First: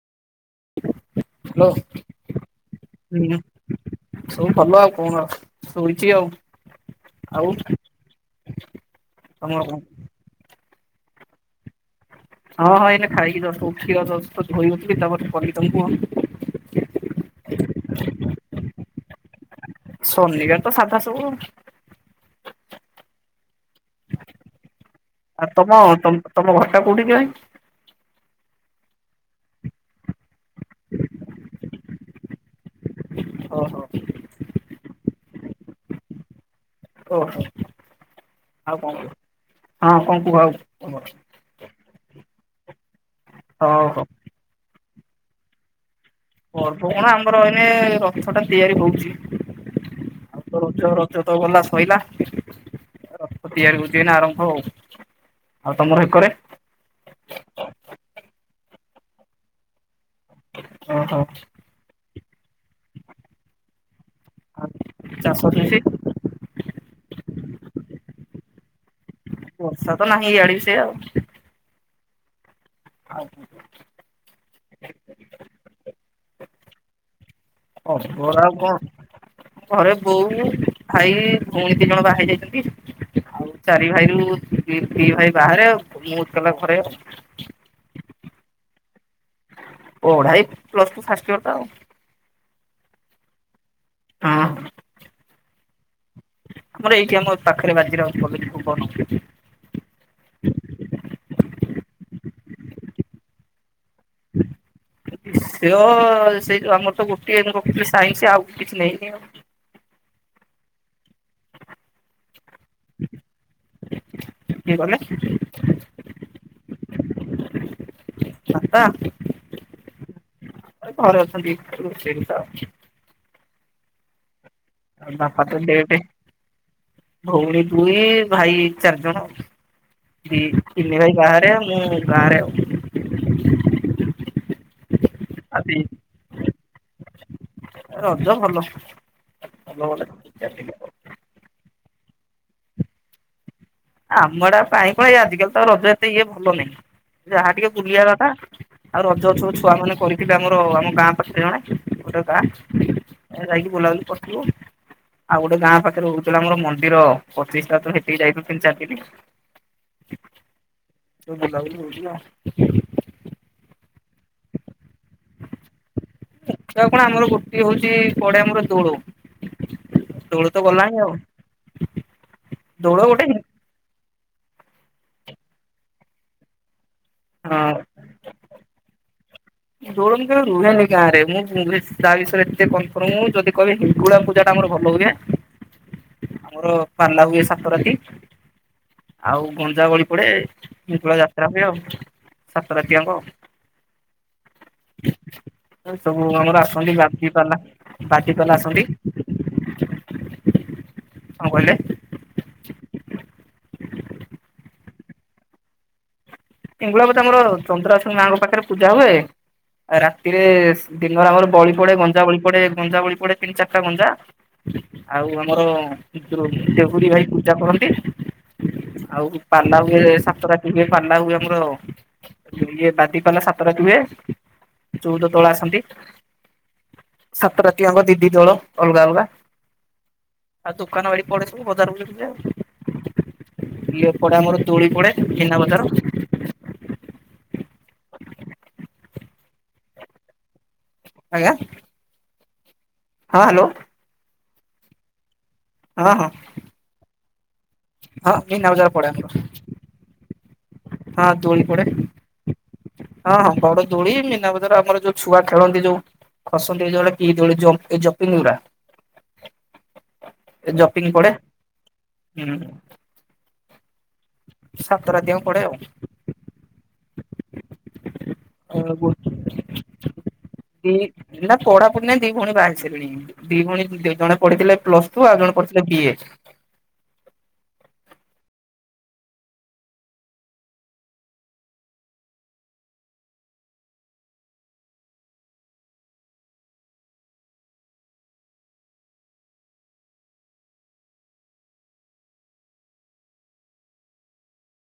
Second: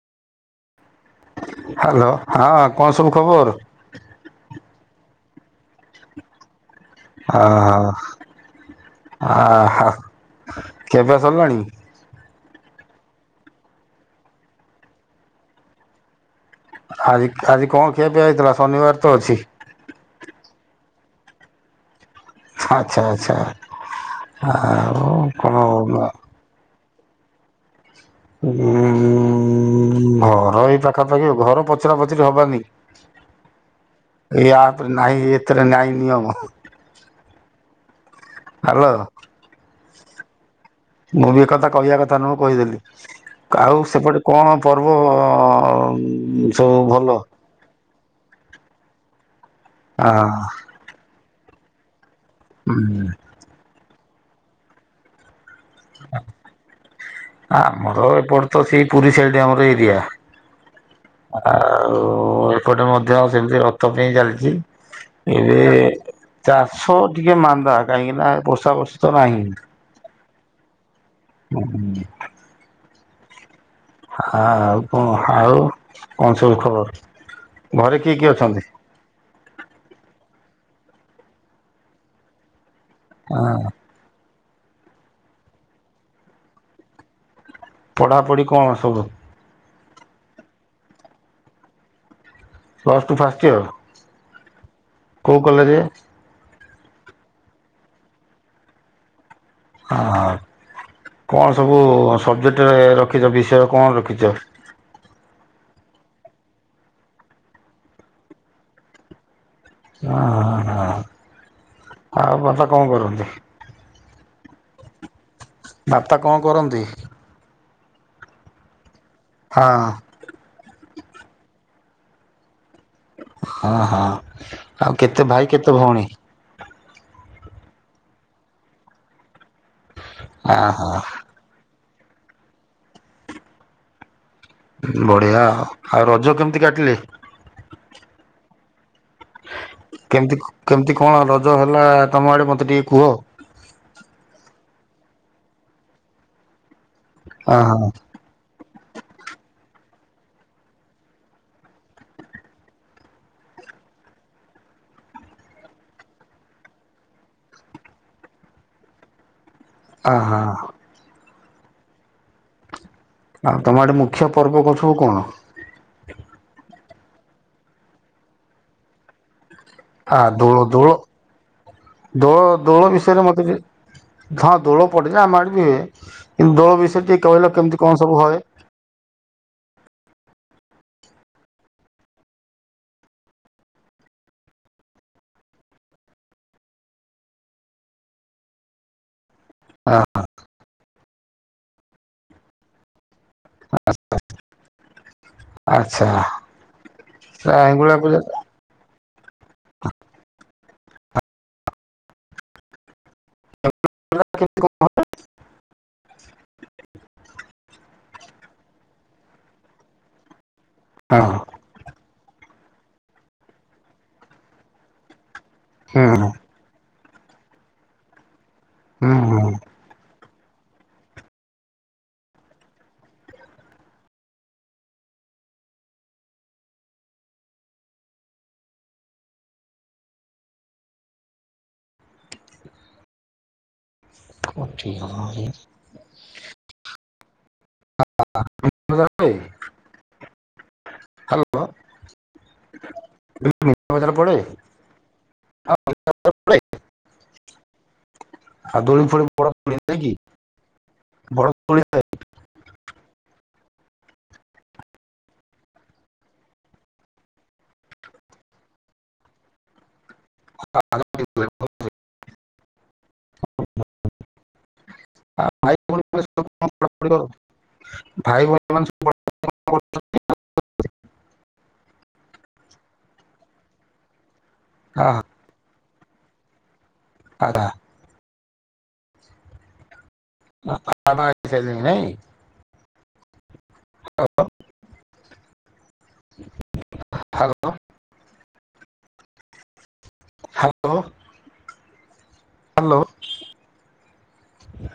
Hello ହଁ କଣ ସବୁ ହ ଖବର? ସବୁ ଭଲ ଆଉ କଣ, ଆଉ ଶୋଇଛି ଆଉ। ଆଉ ଓହୋ ତମର କଣ? ଆ କେବେସରିଲାଣି? ହଁ ହଁ ଏଇନ ଖାଇକି କ୍ଷୀର ଧୋଇଯଉି ତାପରେ କରିବି ତମକୁ ହଁ। ଆଜି ଆଜି କଣ ଖ୍ଷପି ହେଇଥିଲା ଶନିବାର ତ ଅଛି? ଶନିବାର ତ ସାଧା ସବୁ। ଆଚ୍ଛା। ଆଚ୍ଛା। [unintelligible] ଆଉ ଆଉ କଣ ତମ ତମ ଘରଟା କୋଉଠି ଯ ଭାଇ। ଉ ଘର ଏଇ ପାଖାପାଖି, ଘର ପଚରା ପଚୁର ହବାନି। ଓ ହୋ। ୟାପରେ ନାାଇଁ ଏଥିରେ ନାୟଁ ନିୟମ। ଓହୋ ଆଉ ହ୍ୟାଲୋ କଣ କ ହଁ କଣ କୁହ ଆଉ? ମୁଁ ବି ଏକଥା କହିବା କଥା ନୁହେଁ କହିଦେଲି ଆଉ ହଉ ହଉ ସେପଟେ କଣ ପର୍ବ? ସବୁ ପର୍ବ କଣ ଭଲ? ଆମର ଏଇନେ ରଥ ଟା ତିଆରି ହଉଛି। ଆ ଆଉ ତ ରଜ ରଜ ତ ଗଲା ଶୋଇଲାା। [unintelligible] ତିଆରି କର ଯ ଆରମ୍ଭ ହଉ। [unintelligible] ଆମର ଏପଟ ତ ସେଇ ପୁରୀ ସାଇଡ ଆମର ଏରିଆ। ଓହୋ ଆଉ ଏପଟେ ମଧ୍ୟ ଆ ସେମିତି ରଥ ପାଇଁ ଚାଲି ଆଉ [inaudible] ଚାଷ ଏବେ ଚାଷୀ ଚାଷ ଟିକେ ମାନ୍ଦା କାହିଁକି ନା ବର୍ଷା ବର୍ଷା ତ ନାହିଁ। ତ ନାହିଁ ଆଡି ସେ ଆଉ। [inaudible] ଆଉ। ଆ ଆଉ କଣ ଆଉ କଣ ସବୁ ଖବର? ଘରେ କିଏ କିଏ ଖବର ଆଉ ଅଛନ୍ତି? କଣ? ଘରେ ବୋଉ ଭାଇ ଭଉଣୀ ଦି ଜଣ ବା ହେଇ ଯାଇଛନ୍ତି। ଆଉ ଚାରି ଭାଇରୁ ଦି ଭାଇ ବାହାରେ ମୁଁତ ଏକେଲା ଘରେ। ପଢ଼ାପଢ଼ି କଣ ସବୁ? ପଢା ଏଇ ପ୍ଲସ୍ ଟୁ ଫାଷ୍ଟ ଇଅର ତ ଅଉ। ପ୍ଲସ୍ ଟୁ ଫାଷ୍ଟ ଇୟର ହଁ। କୋଉ କଲେଯେ? ଆମର ଏଇଠି ଆମ ପାଖରେ ବାଜି ରାଉତ୍ କଲେଜ ଭୁବନ। ହ କଣ ସବୁ ସବ୍‌ଜେକ୍ଟ ରଖିଛ ବିଷୟ କଣ ରଖିଛ? ବିଷୟ ସେଇ ଯୋଉ ଆମର ତ ଗୋଟିଏ କହିଥିଲି ସାଇନ୍ସ ଆଉ କିଛି ନେଇନି ଆଉ। ହଁ ହଁ ଆଉ ବାପା କଣ କରନ୍ତି? କିଏ କଲେ? ଵାପା କଣ କରନ୍ତି? ବାପା। ହଁ। ଘରେ ଅଛନ୍ତି ସେଇଠି ତ? ହଁ ହଁ ଆଉ କେତେ ବାପା ଭାଇ ତ କେତେ ଡେଟ ଭଉଣୀ? ଭଉଣୀ ଦୁଇ ଭାଇ ଚାରି ଜଣ। ଦି ଆ ହା ତିନି ଭାଇ ବାହେରେ ମୁଁ ଗାଁରେ ଆଉ। ବଢିଆ ଆ ଆଉ ରଜ କେମିତି କାଟିଲେ? ରଜ ଭଲ। ଭଲ ଭଲ କେମିତି ଦେଖିଆ ଟିକେ। କେମିତି କଣ ରଜ ହେଲା ତମ ଆଡେ ମତେ ଟିକେ କୁହ? ଆମ ଆଡ଼େ କାଇଁ କଣ ଆଜିକାଲି ତ ରଜ ଏତେ ଇଏ ଭଲ ନାହିଁ। ଯାହା ଟିକେ ଅହୋ ବୁଲିବା କଥା। ଆଉ ରଜ ସବ ଛୁଆ ମାନେ କରିିବେ ଆମର ଆମ ଗାଁ ପାଖରେ ଜଣେ ଗୋଟେ ଗାଁ। ଏ ଯାଇକି ବୋଲାବୁଲି କରିଥିଲୁ। ଆଉ ଗୋଟେ ଗାଁ ପାଖରେ ରହୁଥିଲା ଆମର ମନ୍ଦିର ପଚିଶିଟା ତ ହେଠିକି ଯାଇଥିଲୁ ତିନି ଚାରିଦିନି। ଓହୋ। [unintelligible] ଆଉ ତମେ ଆଡେ ମୁଖ୍ୟ ପର୍ବ କରୁଛିବୁ କଣ? ମୁଖ୍ୟ କଣ ଆମର ଗୋଟିଏ ହୋଉଛି ପଡେ ଆମର ଦୋଳ। ହଁ ତ ଦୋଳ ଦୋଳ ଗଲାଣି ଆଉ ଦୋଳ ଦୋଳ ବିଷୟରେ ଗୋଟେ ହଁ ମତେ ହଁ ଦୋଳ ପଡେ ଆମଡ ବି ହୁଏ। କିନ୍ତୁ ଦୋଳ ବିଷୟରେ ଟିକେ କହିଲ କେମିତି କଣ ସବୁ ହଏ। ଦୋଳନି କେବେ ରୁହେନି ଗାଁରେ ମୁଁ ତା ବିଷୟରେ ଏତେ କନଫର୍ମ ଯଦି କ ହିଙ୍ଗୁଳା ପୂଜା ଟା ଆମର ଭଲ ହୁଏ। ଆମର ପାଲା ହୁଏ ସାତ ରାତି। ଆଉ ଆ ଗଞ୍ଜାବଳି ପଡେ ହିଙ୍ଗୁଲା ଯାତ୍ରା ହୁଏ ଆଉ। ସାତ ରାତି ଆଙ୍କ। ଆଚ୍ଛା ସବୁ ଆମର ଆସନ୍ତି ବାଦି ପାଲା ହେଙ୍ଗୁଳା ପୂଜା ବାଦୀ ସେମାନେ ଆସନ୍ତି କଣ କହିଲେ? [unintelligible] ହେଙ୍ଗୁଳା ପୂଜା ତ ଆମର ଚନ୍ଦ୍ରଶୁଣି ମାଙ୍କ ପାଖରେ ପୂଜା ହୁଏ। ଆଉ ରାତିରେ ହଁ ଦିନରେ ଆମର ବଳି ପଡେ ଗଞ୍ଜା ବଳି ପଡେ ଗଞ୍ଜା ବଳି ପଡେ ତିନି ଚାରିଟା ଗଞ୍ଜା। ଆଉ ଆମର ହୁଁ ଦେହୁରୀ ଭାଇ ପୂଜା କରନ୍ତି। ହୁଁ ହୁଁ ଆଉ ପାଲା ହୁଏ। ସାତ ରାତି ହୁଏ ପାଲା ହୁଏ। ଆମର ଇଏ ବାଦି ପାଲା ସାତରାତି ହୁଏ। ଚଉଦ ତଳେ ଆସନ୍ତି। ସତ ରାତି ଆଙ୍କ ଦିଦି ଦିଳ ଅଲଗା ଅଲଗା। ଆଉ ଦୋକାନ ବାଳି ପଳେଇଛନ୍ତି। ସବୁ ବଜାରବୁଲିଯିବେ ଇଏ ହେପଟେ ଆମର ହୁଁ ଦୋଳି ପଡେ। ମିନା ବଜାର। [unintelligible] ଆଜ୍ଞା ହ୍ୟାଲୋ। ହଁ ହ୍ୟାଲୋ ମିନା ଵଜାର ପଡେ? ହଁ ହଁ। ହଁ ମୀନା ବଜାର ପଡ଼େ ଆମର। ମୁଁ କଇଲି ଏବକି? ହଁ ଦୋଳି ପଡ଼େ। ହଁ ହଁ ପଡ଼େ ଦୋଳି ମୀନା ବଜାର ଆମର ଯୋଉ ଛୁଆ ଖେଳନ୍ତି ଯୋଉ ଖସନ୍ତି ଯୋଉଡା କି ଦୋଳି ଜମ୍ପ୍ ଏ ଜମ୍ପିଙ୍ଗ୍ ଉଡ଼ା। ଏ ଜମ୍ପିଙ୍ଗ୍ ପଡ଼େ ଥାଏ। ହୁଁ। ସାତ ରାତି ଯାକ ଆଉ ପଡେ ଭାଇ ଭଉଣୀ ସବୁ ଜଣ ପଡ୍ ପଢ଼ା ପଡ଼ି କରୁଚନ୍ତି ଭାଇ ଭଉଣୀ ଆଉ ଗୋ ସବୁ ବଡ଼ ସବୁ ଜଣ କରୁଚନ୍ତି? ଦି ନା ପଢ଼ାପୁଢ଼ି ନାହିଁ ଦି ଭଉଣୀ ବାହା ହେଇ ସାରିଲେଣି ଦି ଭଉଣୀ ଜଣେ ପଢ଼ି ଥିଲେ ହଁ, ପ୍ଲସ୍ ଟୁ ଆଉ ଜଣେ ପଢ଼ି ଥିଲେ ବି ଏ। ଆବା। ଆଉ ବାପା ମା ଅଛନ୍ତି ନାହିଁ। ହ୍ୟାଲୋ। ହ୍ୟାଲେ।। ହାଲୋ। ହାଲୋ।